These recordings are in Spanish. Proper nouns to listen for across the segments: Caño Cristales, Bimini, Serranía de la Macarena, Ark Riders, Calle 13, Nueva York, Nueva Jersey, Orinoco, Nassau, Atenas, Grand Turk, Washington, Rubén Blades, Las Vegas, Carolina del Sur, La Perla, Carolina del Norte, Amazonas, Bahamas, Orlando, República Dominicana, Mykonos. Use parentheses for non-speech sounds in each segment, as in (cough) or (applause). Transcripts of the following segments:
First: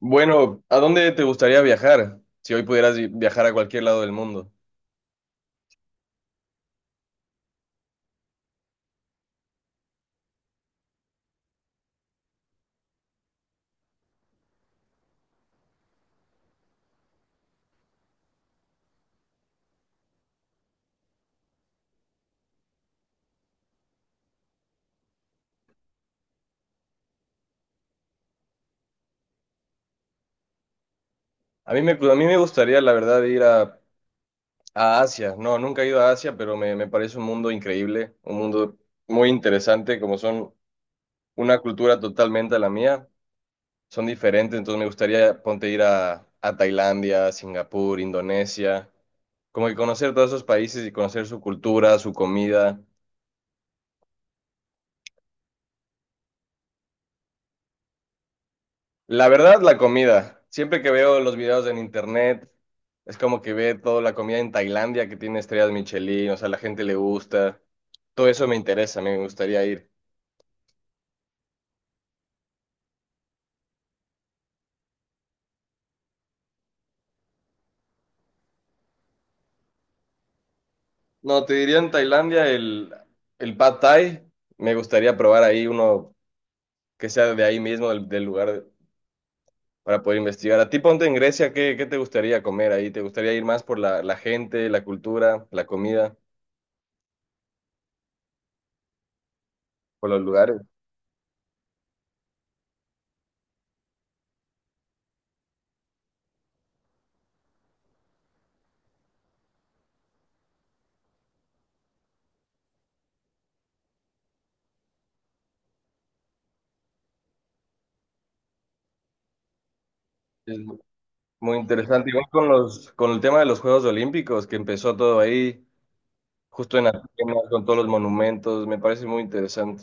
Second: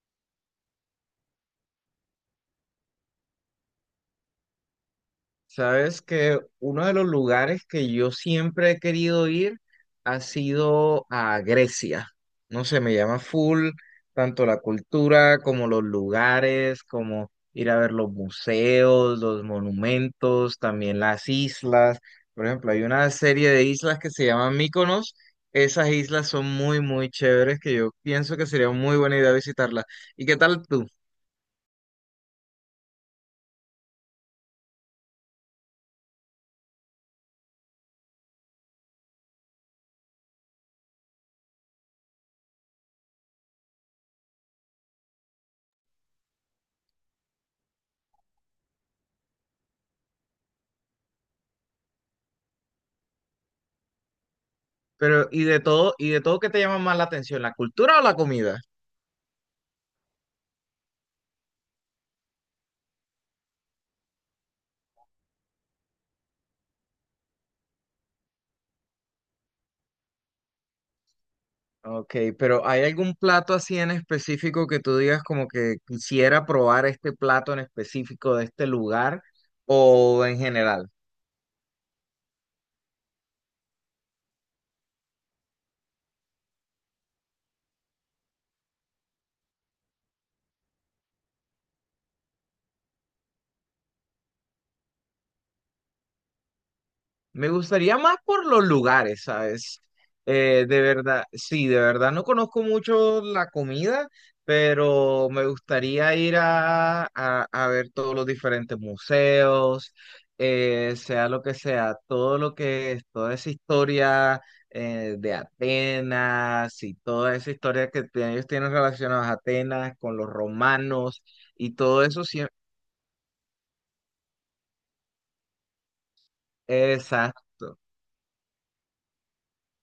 Bueno, ¿a dónde te gustaría viajar? Si hoy pudieras viajar a cualquier lado del mundo. Sabes que uno de los lugares que yo siempre he querido ir ha sido a Grecia. No sé, me llama full, tanto la cultura como los lugares, como ir a ver los museos, los monumentos, también las islas. Por ejemplo, hay una serie de islas que se llaman Mykonos. Esas islas son muy, muy chéveres que yo pienso que sería muy buena idea visitarlas. ¿Y qué tal tú? A mí me gustaría, la verdad, ir a Asia. No, nunca he ido a Asia, pero me parece un mundo increíble, un mundo muy interesante, como son una cultura totalmente a la mía. Son diferentes, entonces me gustaría, ponte, ir a Tailandia, Singapur, Indonesia, como que conocer todos esos países y conocer su cultura, su comida. Pero, y de todo qué te llama más la atención, la cultura o la comida? La verdad, la comida. Siempre que veo los videos en internet, es como que ve toda la comida en Tailandia que tiene estrellas Michelin, o sea, la gente le gusta. Todo eso me interesa, me gustaría ir. Ok, pero ¿hay algún plato así en específico que tú digas como que quisiera probar este plato en específico de este lugar o en general? No, te diría en Tailandia el Pad Thai. Me gustaría probar ahí uno que sea de ahí mismo, del lugar, para poder investigar. A ti, ponte en Grecia, ¿ qué te gustaría comer ahí? ¿Te gustaría ir más por la gente, la cultura, la comida, Me gustaría más por los lugares, ¿sabes? por los lugares? De verdad, sí, de verdad no conozco mucho la comida, pero me gustaría ir a ver todos los diferentes museos, sea lo que sea, todo lo que es, toda esa historia de Atenas y toda esa historia ellos tienen relacionadas a Atenas con los romanos Muy y todo interesante. Igual eso, sí, con con el tema de los Juegos Olímpicos, que empezó todo ahí, justo en Atenas, con exacto. todos los monumentos, me parece muy interesante.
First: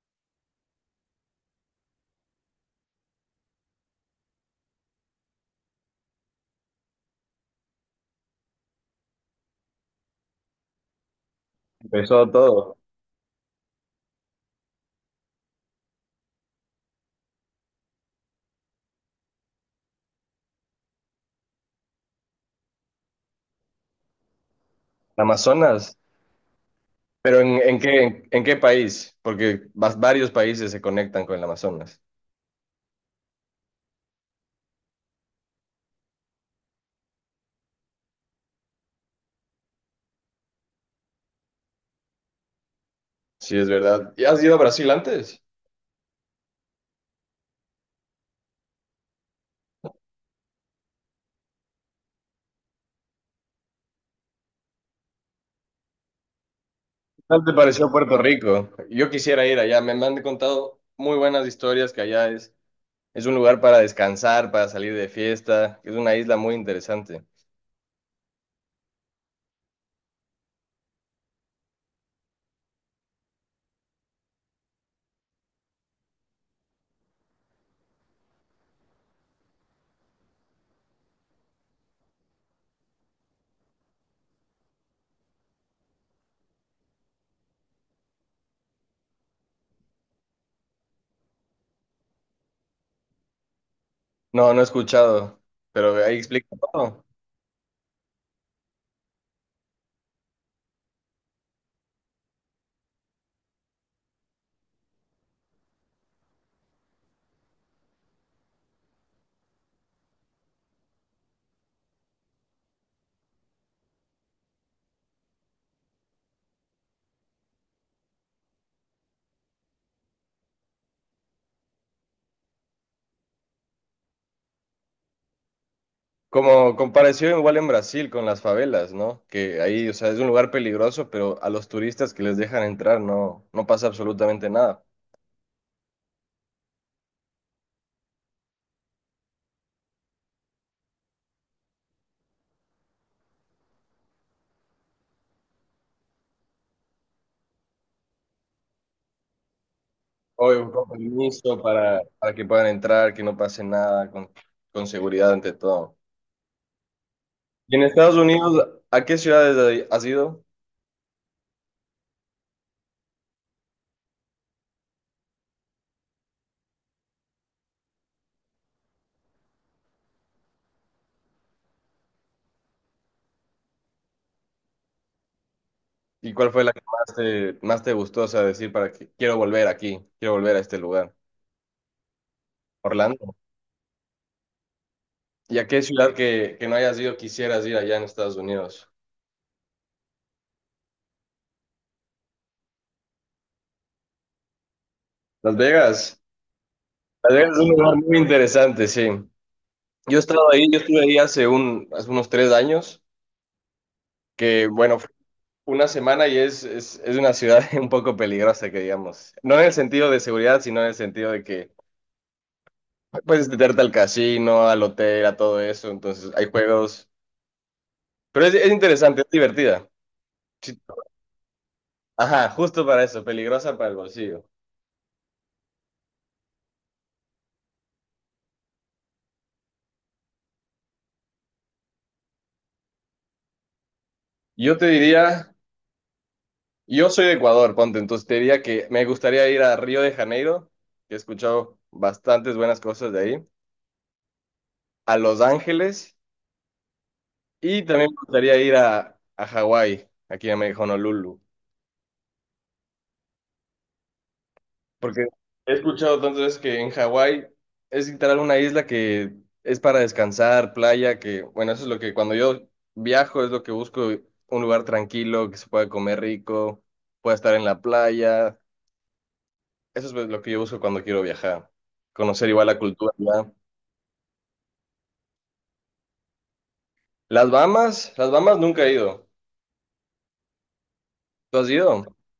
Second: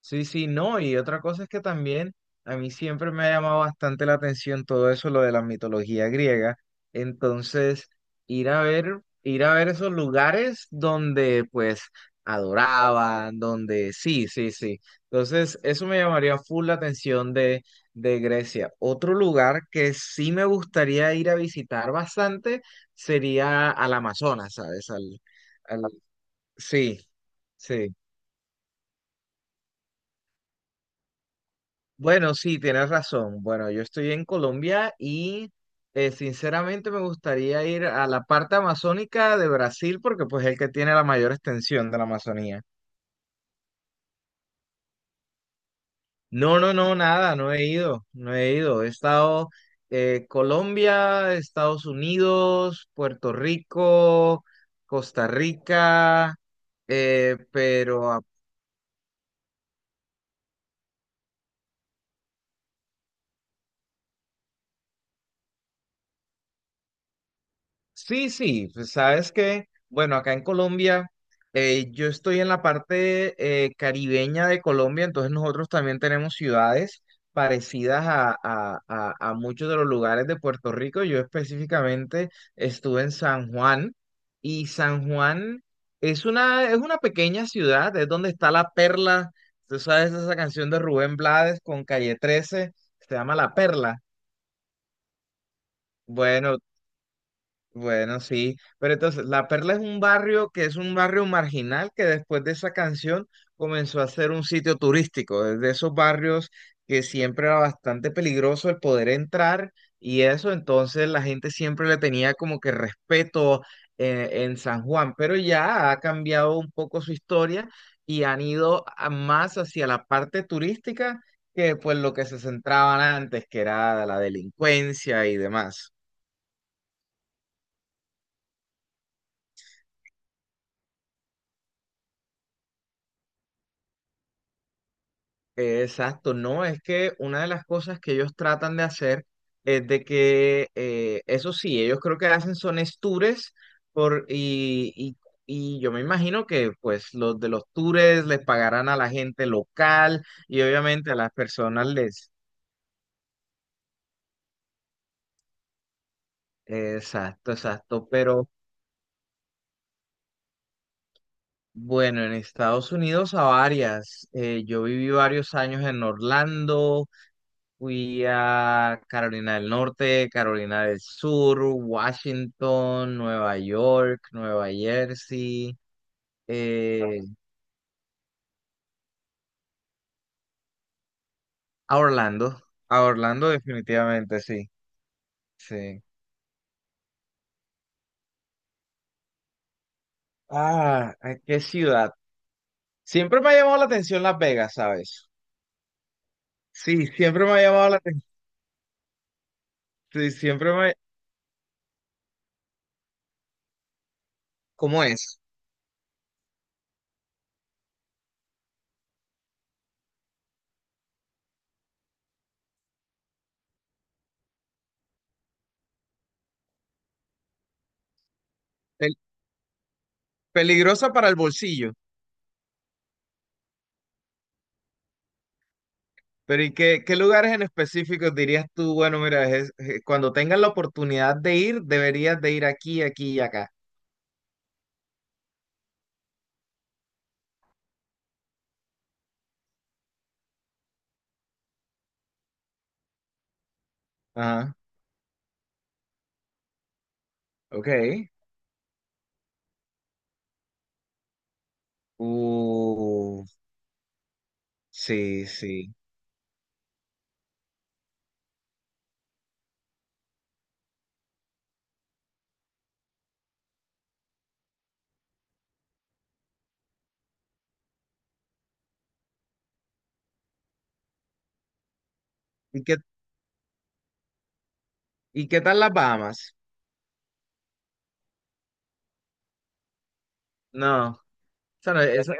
Sí, sí, no, y otra cosa es que también a mí siempre me ha llamado bastante la atención todo eso, lo de la mitología griega. Entonces, ir a ver esos lugares donde pues Empezó todo. adoraban, donde sí, sí, sí. Entonces, eso me llamaría full la atención de Grecia. Otro lugar que sí me gustaría ir a visitar bastante sería al Amazonas, ¿sabes? En al, Amazonas. sí, Pero sí. En qué país? Porque varios países se conectan con el Amazonas. Bueno, sí, tienes razón. Bueno, yo estoy en Colombia y sinceramente me gustaría ir a la parte amazónica de Brasil porque pues es el que tiene la mayor extensión de la Amazonía. Sí, es verdad. ¿Y has ido a Brasil antes? No, no, no, nada, no he ido, no he ido. He estado Colombia, Estados Unidos, Puerto Rico, Costa Rica, ¿Qué eh, tal te pareció Puerto pero Rico? Yo quisiera ir allá. Me han contado muy buenas historias que allá es un lugar para descansar, para salir de fiesta, que es una isla muy interesante. sí, sí, pues, sabes que, bueno, acá en Colombia, yo estoy en la parte caribeña de Colombia, entonces nosotros también tenemos ciudades parecidas a muchos de los lugares de Puerto Rico. Yo específicamente estuve en San Juan y San Juan es una pequeña ciudad, es donde está La Perla. Tú sabes esa canción de Rubén Blades con Calle 13, se llama La Perla. No, no he escuchado, pero ahí explica Bueno, todo. bueno, sí, pero entonces La Perla es un barrio que es un barrio marginal que después de esa canción comenzó a ser un sitio turístico, es de esos barrios que siempre era bastante peligroso el poder entrar y eso, entonces la gente siempre le tenía como que respeto en San Juan, pero ya ha cambiado un poco su historia y más hacia la parte turística que pues lo que se centraban antes, que era la delincuencia y demás. Como comparación igual en Brasil con las favelas, ¿no? Que ahí, o sea, es un lugar peligroso, pero a los turistas que les dejan entrar no, no pasa absolutamente nada. Exacto, no, es que una de las cosas que ellos tratan de hacer es de que, eso sí, ellos creo que hacen son es tours por, y, y- y yo me imagino que pues los de los tours les pagarán a la gente local y Obvio, con obviamente a las permiso personas les... para que puedan entrar, que no pase nada, con seguridad ante todo. Exacto, Y en exacto, Estados pero Unidos, ¿a qué ciudades has ido? bueno, en Estados Unidos a varias, yo viví varios años en Orlando. Fui a Carolina del Norte, Carolina del Sur, Washington, Nueva York, Nueva Jersey, ¿Y cuál fue la que eh, más te gustó, o sea, decir para que quiero volver aquí, quiero volver a este lugar? a Orlando, a Orlando. Orlando definitivamente, sí, ¿Y a qué sí. ciudad que no hayas ido quisieras ir allá en Estados Unidos? Ah, ¿a qué ciudad? Siempre me ha llamado la atención Las Vegas, ¿sabes? Las Vegas. Sí, Las siempre Vegas me es ha un llamado lugar la muy interesante, sí. Yo he atención, estado ahí, siempre yo me... estuve ahí hace unos 3 años, que bueno, ¿Cómo fue es? una semana y es una ciudad (laughs) un poco peligrosa, que digamos. No en el sentido de seguridad, sino en el sentido de que puedes meterte al casino, al hotel, a todo eso, entonces hay juegos. Pero es Pel- interesante, es divertida. Sí. peligrosa para el bolsillo. Ajá, justo para eso, peligrosa para el bolsillo. Pero ¿y qué, qué lugares en específico dirías tú, bueno, mira, cuando tengas la oportunidad de ir, deberías de ir aquí, aquí y acá? Yo te diría... Yo soy de Ecuador, ponte, entonces te diría que me gustaría ir a Río de Janeiro, que he escuchado bastantes buenas cosas de ahí, Ajá, a Los Ángeles y también me ok. gustaría ir a Hawái, aquí a Honolulu, Uh, porque sí, he sí. escuchado tantas veces que en Hawái es literal una isla que es para descansar, playa, que bueno, eso es lo que cuando yo viajo es lo que busco, un lugar tranquilo, que se pueda comer rico, pueda estar en la playa, eso es lo que yo busco cuando quiero viajar, conocer igual la ¿Y qué, cultura. y qué tal las Bahamas? Las Bahamas nunca he ido. No, ¿Tú has esa no- ido? esa-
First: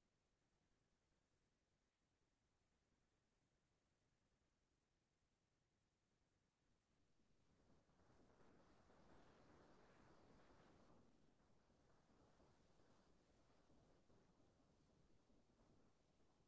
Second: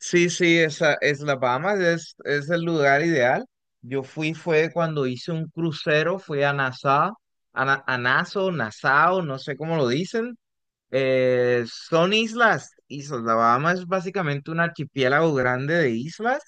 sí, sí, esa es las Bahamas, es el lugar ideal. Yo fui, fue cuando hice un crucero, fui a Nassau, a Nassau, Nassau, no sé cómo lo dicen. Son islas. La Bahama es básicamente un archipiélago grande de islas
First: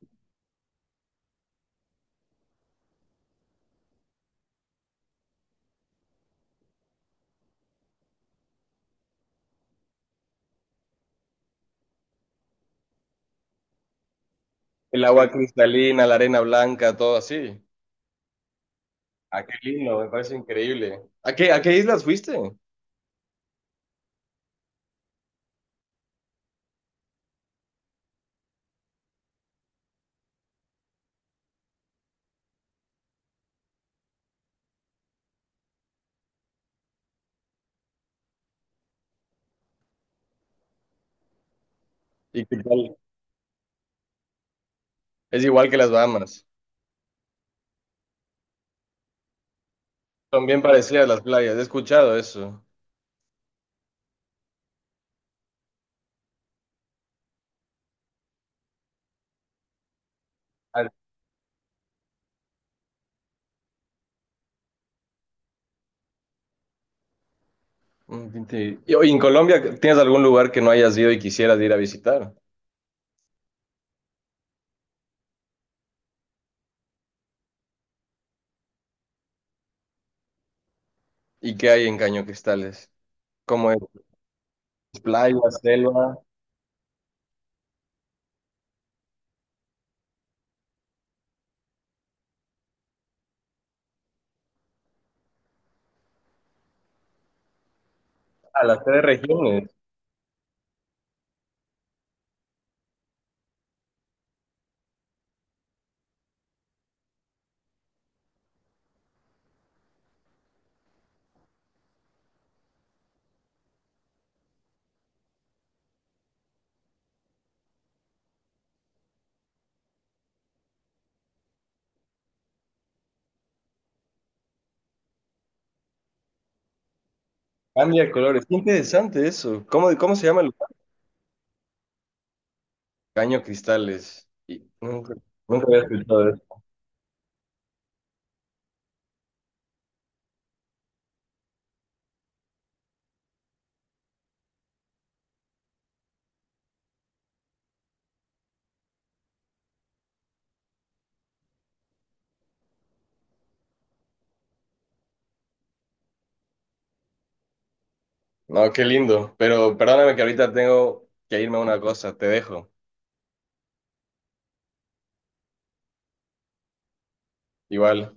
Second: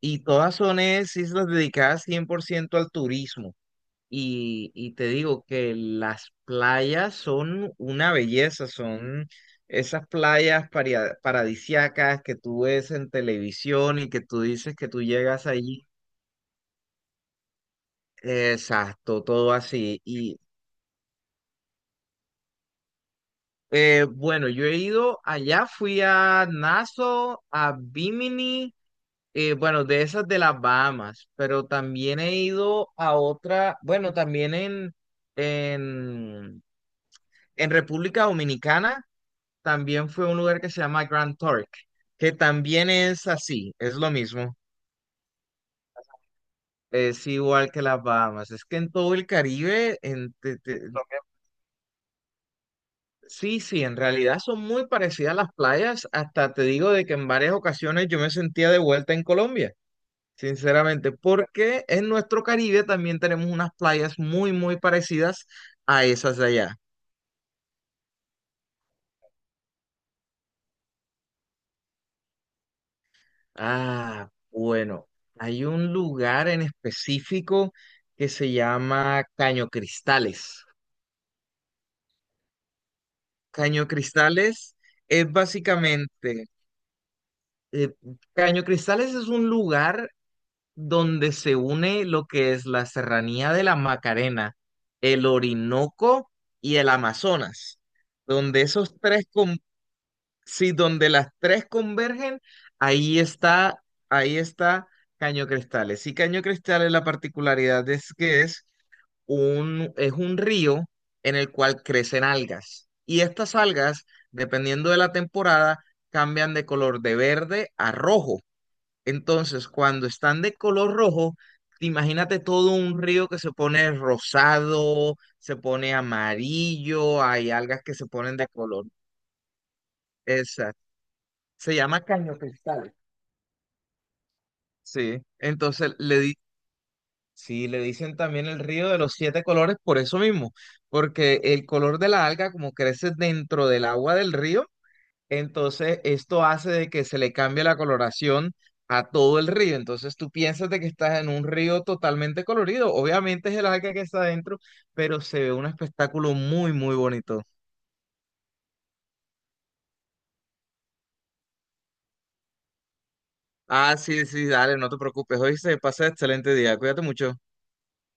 y islas dedicadas 100% al turismo. Y te digo que las playas son una belleza, son esas playas paradisiacas que tú ves en televisión y que tú dices que tú El agua llegas allí. cristalina, la arena blanca, todo así. Exacto, Ah, todo qué lindo, así. me parece Y increíble. A qué islas fuiste? Bueno, yo he ido allá, fui a Nassau, a Bimini. Bueno, de esas de las Bahamas, pero también he ido a otra, bueno, también en, en República Dominicana, también fue un lugar que se llama Grand Turk, que ¿Y qué también tal? es así, es lo mismo, Es igual que las Bahamas. es igual que las Bahamas, es que en todo el Caribe, Son bien parecidas las playas, he escuchado eso. sí, sí, en realidad son muy parecidas las playas, hasta te digo de que en varias ocasiones yo me sentía de vuelta en Colombia. Ah, Sinceramente, porque en nuestro Caribe también tenemos unas playas muy, muy parecidas a esas de allá. mm, sí. Sí. Y oye, en Colombia, ¿tienes algún lugar que no hayas ido y quisieras ir a visitar? Ah, bueno, hay un lugar en específico que se llama Caño Cristales. ¿Y qué hay en Caño Cristales? ¿Cómo es? Caño Cristales es ¿Playa, selva? básicamente, eh, Caño Cristales es un lugar donde se une lo que es la Serranía de la Macarena, el Orinoco y el Amazonas donde A las tres regiones. sí, donde las tres convergen, ahí está, ahí está Caño Cristales. Y Caño Cristales, la particularidad es que es un río en el cual crecen algas. Y estas algas, dependiendo de la temporada, cambian de color de verde a rojo. Entonces, cuando están de color rojo, imagínate todo un río que se pone rosado, se pone amarillo, hay algas que Cambia se de ponen colores. de Qué color. interesante eso. ¿Cómo, cómo se llama el? Exacto. Se llama Caño Cristal. Caño Cristales. Y nunca, Sí, nunca había entonces le escuchado di, eso. sí, le dicen también el río de los siete colores por eso mismo, porque el color de la alga como crece dentro del agua del río, entonces esto hace de que se le cambie la coloración a todo el río. Entonces tú piensas de que estás en un río totalmente colorido. Obviamente es el alga que está adentro, pero se ve un espectáculo muy, muy bonito. No, qué lindo. Pero perdóname que ahorita tengo que irme a una cosa. Te dejo. Ah, sí, sí, dale, no te preocupes. Hoy se pasa excelente día. Cuídate mucho. Igual.